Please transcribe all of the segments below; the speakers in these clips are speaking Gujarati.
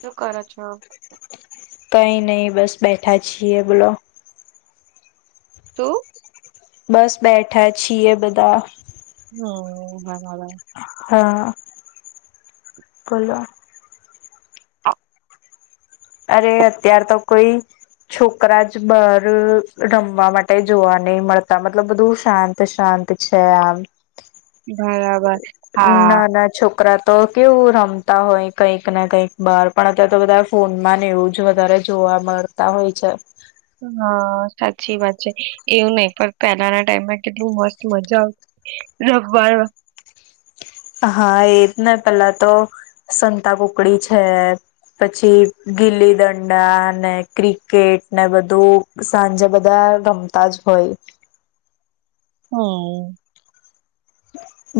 શું કર છો કઈ નહી બસ બેઠા છીએ બોલો તો બસ બેઠા છીએ બધા હ હા. હા બોલો. હા. અરે અત્યાર તો કોઈ છોકરા જ બહાર રમવા માટે જોવા નહીં મળતા મતલબ બધું શાંત શાંત છે આમ બરાબર હા નાના છોકરા તો કેવું રમતા હોય કંઈક કંઈક બહાર પણ અત્યારે તો બધા ફોન નમા એવું જ વધારે જોવા મળતા હોય છે. હા સાચી વાત છે એવું નહ પણ પહેલાના ટાઈમમાં કેટલું મસ્ત મજા આવતી રવાર હા એ જ ને પેલા તો સંતા કુકડી છે પછી ગીલી દંડા ને ક્રિકેટ ને બધું સાંજે બધા ગમતા જ હોય. હમ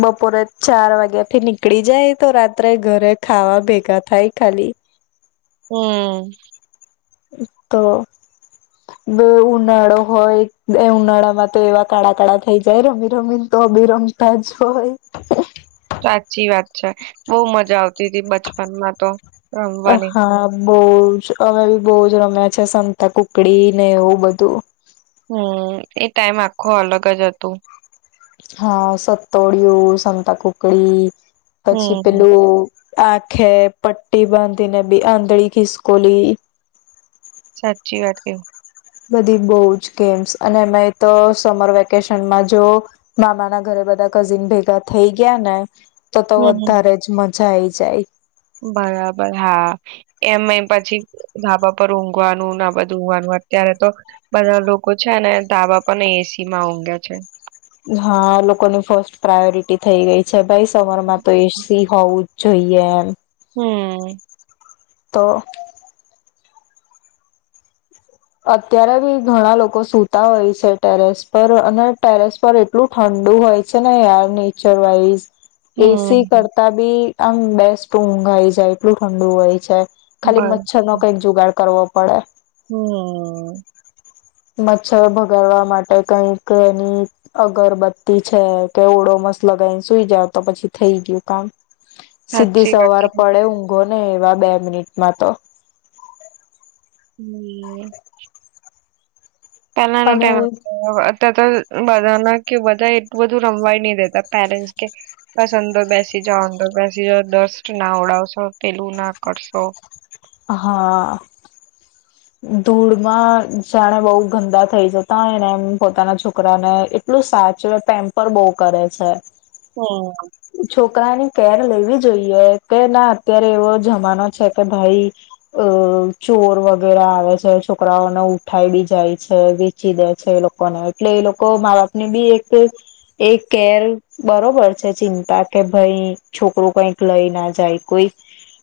બપોરે ચાર વાગ્યા થી નીકળી જાય તો રાત્રે ઘરે ખાવા ભેગા થાય ખાલી. હમ. તો બો ઉનાળો હોય એ ઉનાળામાં તો એવા કાળા કાળા થઈ જાય રમી રમીને તો અભિરમતા જ હોય સાચી વાત છે બહુ મજા આવ જેદી બચપન માં તો રમવાની હા બહુ જ અમે બી બહુજ રમ્યા છે સંતા કુકડી ને એવું બધું. હમ એ ટાઈમ આખો અલગ જ હતો. હા સતોડિયું, સંતાકુકડી. પછી હમ પેલું આંખે પટ્ટી બાંધીને બે આંધળી ખિસકોલી. સાચી વાત કે. બધી બહુ જ ગેમ્સ અને એમાં એ તો સમર વેકેશનમાં જો મામાના ઘરે બધા કઝિન ભેગા થઈ ગયા ને તો તો હમ. વધારે જ મ જાઇ આજાય બરાબર હા એમ એ પછી ધાબા પર ઊંઘવાનું ના બધું ઊવાનું અત્યારે તો બધા લોકો છે ને ધાબા પર ને એસી માં ઊંઘે છે. હા લોકોની ફર્સ્ટ પ્રાયોરિટી થઈ ગઈ છે ગાઇસ સમરમાં તો એજ ઈ હોવું જ જોઈએ એમ હમ. તો. અત્યારે બી ઘણા લોકો સુતા હોય છે ટેરેસ પર અને ટેરેસ પર એટલું ઠંડુ હોય છે યાર નેચર વાઇસ એસી હમ્મ કરતા બી આમ બેસ્ટ ઊંઘાઈ જાય એટલું ઠંડુ હોય છે. ખાલી બર માછરનો કઈ જુગાડ કરવો પડે. હમ્મ મચ્છર ભગાડવા માટે કઈક એની અગરબત્તી છે કે ઓડોમસ લગાઈને સુઈ જાવ તો પછી થઈ ગયું કામ. સીધી સાચી વાત સવાર કીધી પડે ઊંઘો ને એવા બે મિનિટમાં તો. [inaudible] પહેલાનું અને ટાઈમ તો ત બધાના કે બધા એક એટલું બધું રમવાય નહી દેતા પેરેન્ટસ કે બસ અંદર બેસી જાઓ અંદર બેસી જાઓ દસ્ટ ના ઉડાવશો પેલું ના કરશો. હા. ધૂળમાં જાણે બઉ ગંદા થઈ જતાયને એમ પોતાના છોકરાને એટલું સાચવે પેમ્પર બહુ કરે છે. હમ્મ છોકરાની કેર લેવી જોઈએ કે ના અત્યારે એવો જમાનો છે કે ભાઈ અ ચોર વગ ઘરે આવે છે છોકરાઓને ઉઠાડી જાય છે વેચી દે છે એ લોકોને એટલે એ લોકો મા બાપ ની બી એક એ કેર બરોબર છે ચિંતા કે ભાઈ છોકરું કઈક લઈ ના જાય કોઈ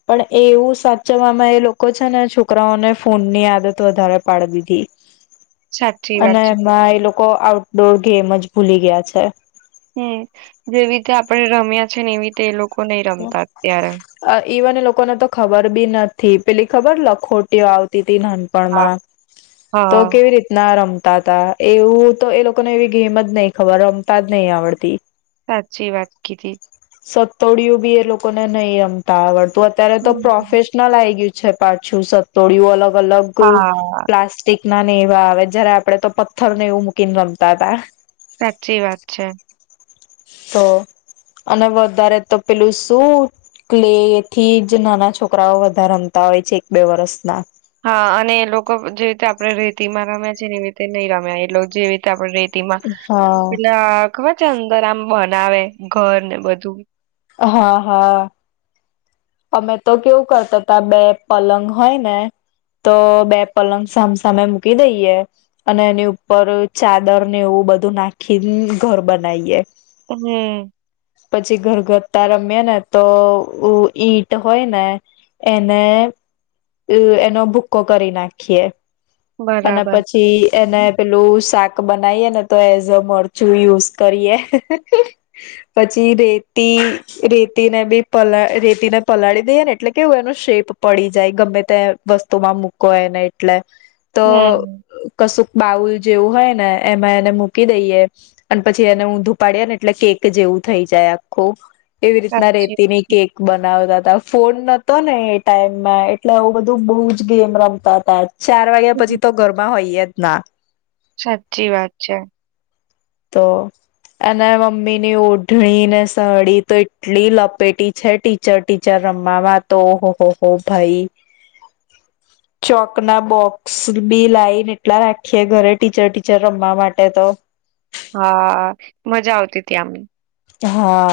પણ એ એવું સાચવામાં એ લોકો છે ને છોકરાઓને ફોન ની આદત વધારે પાડ દીધી. સાચી વાત અને છે. એમાં એ લોક લોકો આઉટડોર ગેમ જ ભૂલી ગયા છે. હમ જેવી રીતે આપણે રમ્યા છે ને એવી રીતે એ લોકો. નહી રમતા અત્યારે હ એવન લોકો. લોકોને તો ખબર બી નથી પેલી ખબર લખોટીઓ આવતી. હા નાનપણમાં તો હા કેવી રીતના રમ. રમતા હતા એવું તો એ લોકોને એવી ગેમ જ નહી ખબર રમતા જ નહી આવડતી. સાચી વાત કીધ. સતડિયું બી એ લોકોને નહી રમતા આવડ. અત્યારે તો હમ પ્રોફેશનલ આઈ ગયું. છે પાછું સતોડિું અલગ. અલગ હા પ્લાસ્ટિક. ના ને એવા આવે જયારે આપડે તો પથ્થર ને એવું મૂકીને રમતા હતાા. સાચી વાત છે. તો અને વધારે તો પેલું શું કલે થી જ નાના છોકરાઓ વધારે રમતા હોય છે એક બે વરસના. હા અને એ લોકો જે રીતે આપડણે રેતી માં રમ્યા છે એની રીતે નહી રમ્યા એ લોકો જેવી રીતે આપણે રેતી. હા પલા ખબર છે અંદર આમ. બનાવે ઘર ને બધું. હા હા. અમે તો કેવું કરતા હતા બે પલંગ હોય ને તો બે પલંગ સામસામે મૂકી દઈએ અને એની ઉપર ચાદર ને એવું બધું નાખી ઘર બનાવીએ. હમ પછી ઘર ઘર તા રમે ને તો. ઈટ હોય ને એને, એનો ભૂકો કરી નાખીએ. અને બરાબર પછી એને પેલું શાક બનાઈએ ને તો એઝ અ મરચું યુઝ કરીએ, પછી રેતી રેતીને બી પલા રેતીને પલાળી દઈએ ને એટલે કેવું એનું શેપ પડી જાય ગમે તે વસ્તુમાં મૂકો એને એટલે તો હમ કશું બાઉલ જેવું હોય ને એમાં એને મૂકી દઈએ અને પછી એને હું ધુપાડ્યા ને એટલે કેક જેવું થઈ જાય આખું. એવી રીતના સાચી વાત રેતીની કીધી. કેક બનાવતા ફોન નતો ને એ ટાઈમમાં એટલે આવું બધું બોજ ગેમ રમતા હતા, ચાર વાગે હમ. પછી તો ગરમાં હોઈએજ. ના સાચી વાત છે. તો અને મમ્મીની ઓઢણી ને સાડી તો એટલી લપેટી છે, ટીચર ટીચર રમવામાં તો ઓહહો હો ભાઈ, ચોક ના બોક્સ બી લાઈને એટલા રાખીએે ઘરે, ટીચર ટીચર રમવા માટે તો હા, મજા આવતી ત્યામને હા,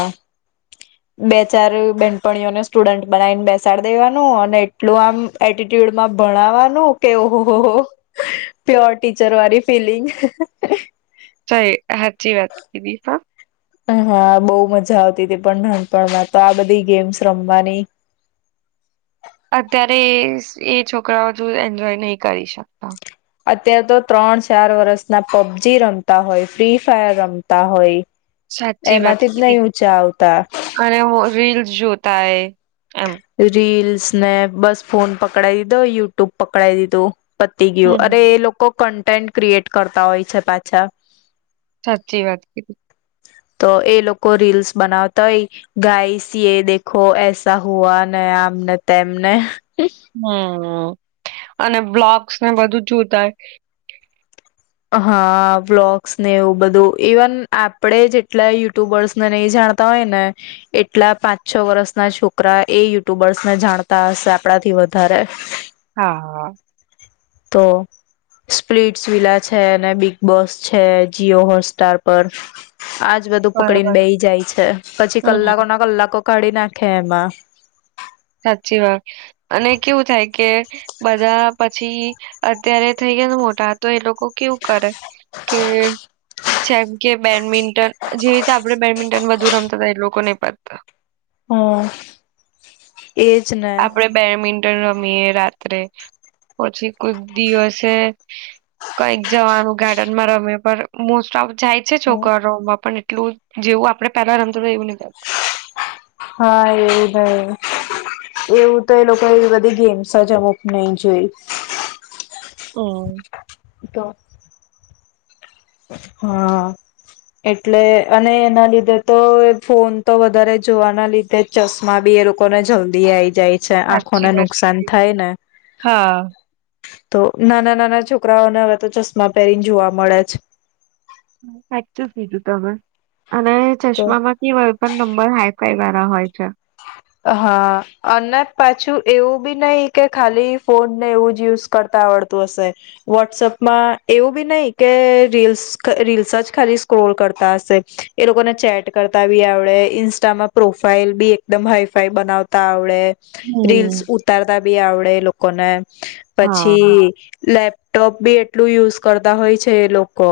બે ચાર બેનપણીઓને સ્ટુડન્ટ બનાવીને બેસાડી દેવાનું અને એટલું આમ એટીટ્યુડમાં ભણાવવાનું કે ઓ હો ઓ પ્યોર ટીચર વાળી ફિલિંગ. સાચી વાત કીધી હા હા, બોવ મજા આવતી હતી પણ નાનપણમાં તો આ બધી ગેમ્સ રમવાની અત્યારે એ છોકરાઓ એન્જોય નહી કરી શકતા. અત્યારે તો ત્રણ ચાર વર્ષ ના પબજી રમતા હોય, ફ્રી ફાયર રમતા હોય. સાચી વાત એમાંથી જ કીધી નહી ઊંચા આવતા અને હું રીલસ જોત તાઈ રીલ સ ને બસ ફોન પકડાઈ દીધો, યુટ્યુબ પકડાઈ દીધું. પતી ગયું, અરે હમ. એ લોકો કન ટેન્ટ ક્રિએટ કરતા હોય છે પાછા. સાચી વાત કીધી. તો એ લોકો રીલ્સ બનાવતા હોય, ગાઈ સી એ દેખો, એસા હુઆ ને આમને તેમને હમ્મ અને બ્લોગસ ને બધું જોતા હોય હા, વ્લોગ્સ ને એવું બધું. ઇવન આપડે જેટલા યુટ્યુબર્સને નહી જાણતા હોય ને, એટલા પાંચ છ વર્ષ ના છોકરા એ યુટ્યુબર્સને જાણતા હશે આપણાથી વધારે. હા. તો સ્પ્લીટસ વિલા છે, બિગ બોસ છે, જી હોટસ્ટાર પર આજ- બધું પકડીને બરાબર બેહી જાય છે, પછી કલાકો હમ ના કલાકો કાઢી નાખે એમાં સાચી વાત અને કેવું થાય કે બધા પછી અત્યારે થઈ ગયાને મોટા તો એ લોકો કેવું કરે કે જેમ કે બેડમિન ટન જે રીતે આપણે બેડમિન્ટન બધું રમતા એ લોકો [unintelligible] હમ્મ આપડે બેડમિન્ટન રમ યે રાત્રે પછી કોક દિવસે કઈક જવાનું ગાર્ડન માં રમે પણ મોસ્ટ ઓફ જાય છે, છોકરોમાં પણ એટલું જેવું આપડે પેલા રમતા એવું ની હા એવું ભાઈ એવું તો એ લોકો એ બધી ગેમસ જ અમુક નઈ જોય. હમ તો. હા, એટલે અને એના લીધે તો ફોન તો વધારે જોવાના લીધે ચશ્મા બી એ લોકોને જલ્દી આઈ જાય છે. આંખોને સાચી વાત નુકસાન કીધી થાય ને હા તો નાના નાના છોકરાઓને હવે તો ચશ્મા પહેરીને જોવા મળે છે. સાચું કીધું તમે. અને તો ચશ્મામાંથી વય પણ નંબર હાય કઈ વારા હોય છે. હા અને પાછું એવું બી નહી કે ખાલી ફોનને એવું જ યુઝ કરતા આવડતું હશે વોટ્સઅપમાં એવું બી નહી કે રીલ્સ રીલ્સ જ ખાલી સ્ક્રોલ કરતા હશે એ લોકોને ચેટ કરતા બી આવડે ઇન્સ્ટામાં પ્રોફાાઈલ બી એકદમ હાઈ ફાઈ બનાવતા આવડે. રીલસ હમ ઉતારતા તા બી આવડે એ લોકોને. હા પછી લેપ લેપટોપ બી એટલું યુઝ કરતા હોય છે એ લોકો.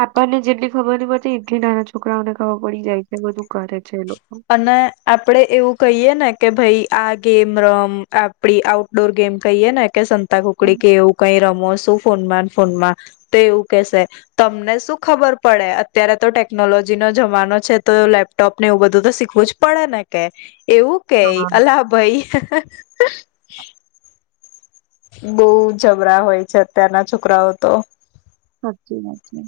આપણને જેટલી ખબર ની પડતી એટલી નાના છોકરાઓને ખબર પડી જાય છે બધું કરે છે એ લોકો અને આપડે એવું કહીએ ને કે ભાઈ આ ગેમ રમ આપડી આઉટડોર ગેમ કહીએ ને કે સંતા તા કુકડી કે એવું કઈ રમો ફોનમાં ફોનમાં તો એવું કેશે તમને શું ખબર પડે અત્યારે તો ટેકનોલોજી નો જમાનો છે તો લેપટોપ ને એવું બધું તો શીખવું જ પડે ને કે એવું કે, હા અલ્હ ભાઈ. હ. બઉુ જબરા હોય છે અત્યારના છોકરાઓ તો. હાજી હાજી.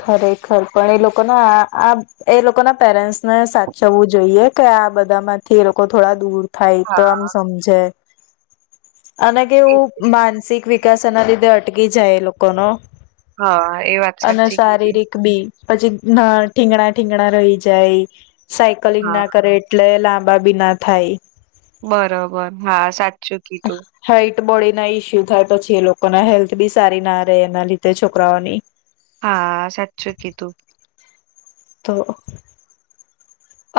ખરેખર પણ એ લોકોના આ એ લોકો ના પેરેન્ટ્સને સાચવવું જોઈએ કે આ બધા માંથી એ લોકો થોડા દૂર થાય તો હા આમ સમજે. અને કેવું માનસિક વિકાસ ના લીધે અટકી જાય એ લોકો નો હા એ વાત સાચી. કીધી શારીરિક બી પછી ના ઠીંગણા ઠીંગણા રહી જાય. સાયકલિંગ હા ના કરે એટલે લાંબ બી ના થાય. બરોબર હા સાત. જોકી તો હાઈટ બોડી ના ઈસ્યુ થાય પછી એ લોકો ના હેલ્થ બી સારી ના રહે એના લીધે છોકરાઓની. હા સાચું કીધું. તો.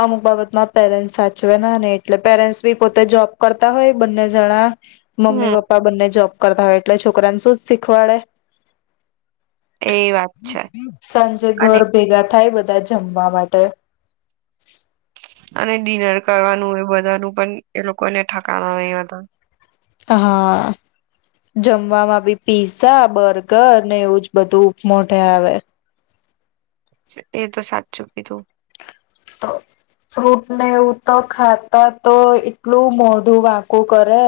અમુક બાબતમાં પેરેન્ટસ સાચવે ના ને એટલે પેરેન્ટ્સ બી પોતે જોબ કરતા હોય બંને જણા મમ્મી હમ પપ્પા બંને જોબ. કરતા હોય એટલે છોકરાને શું જ શીખવાડે. એ વાત છે સાંજે અને ઘર ભેગા થાય બધા. બધા જમવા માટે. અને ડિનર કરવાનું એ બધાનું પણ એ લોકોને ઠકાના નહી હતા. હા જમવામાં બી પીઝા બર્ગર ને એવું જ બધું ઉપમોઢે આવે. એ તો સાચું કીધું તો ફ્રૂટને એવું તો ખાતા તો એટલું મોઢું વાંકું કરે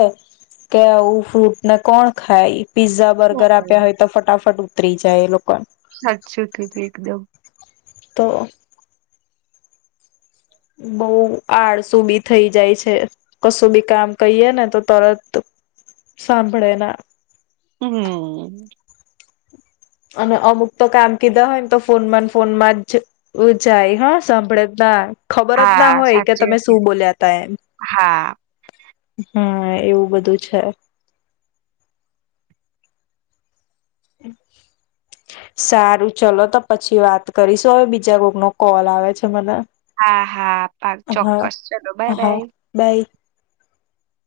કે આવું ફ્રૂટ ને કોણ ખાય. પીઝા બર્ગર આપ્યા હમ હોય તો ફટાફટ ઉતરી જ. જાય એ લોકોને સાચી કીધું એકદમ. તો. બહુ આળસુ બી થઈ જાય છે કશું બી કામ કહીય ને તો તરત સાંભળે ના. હમ્મ અને અમુક તો કામ કીધા હોય ને તો ફોન માં ફોનમાં જ જાય હા સાંભળે જ ના. ખબર જ ના હા હોય કે સાચી તમે વાત શું કીધી બોલ્યા તા એમ હા હમ્મ એવું બધું છે. સારું ચલો તો પછી વાત કરીશું હવે બીજા કોક નો કોલ આવે છે મને. હા હા પ હા ચોક્કસ ચલો બાય હા બાય બાય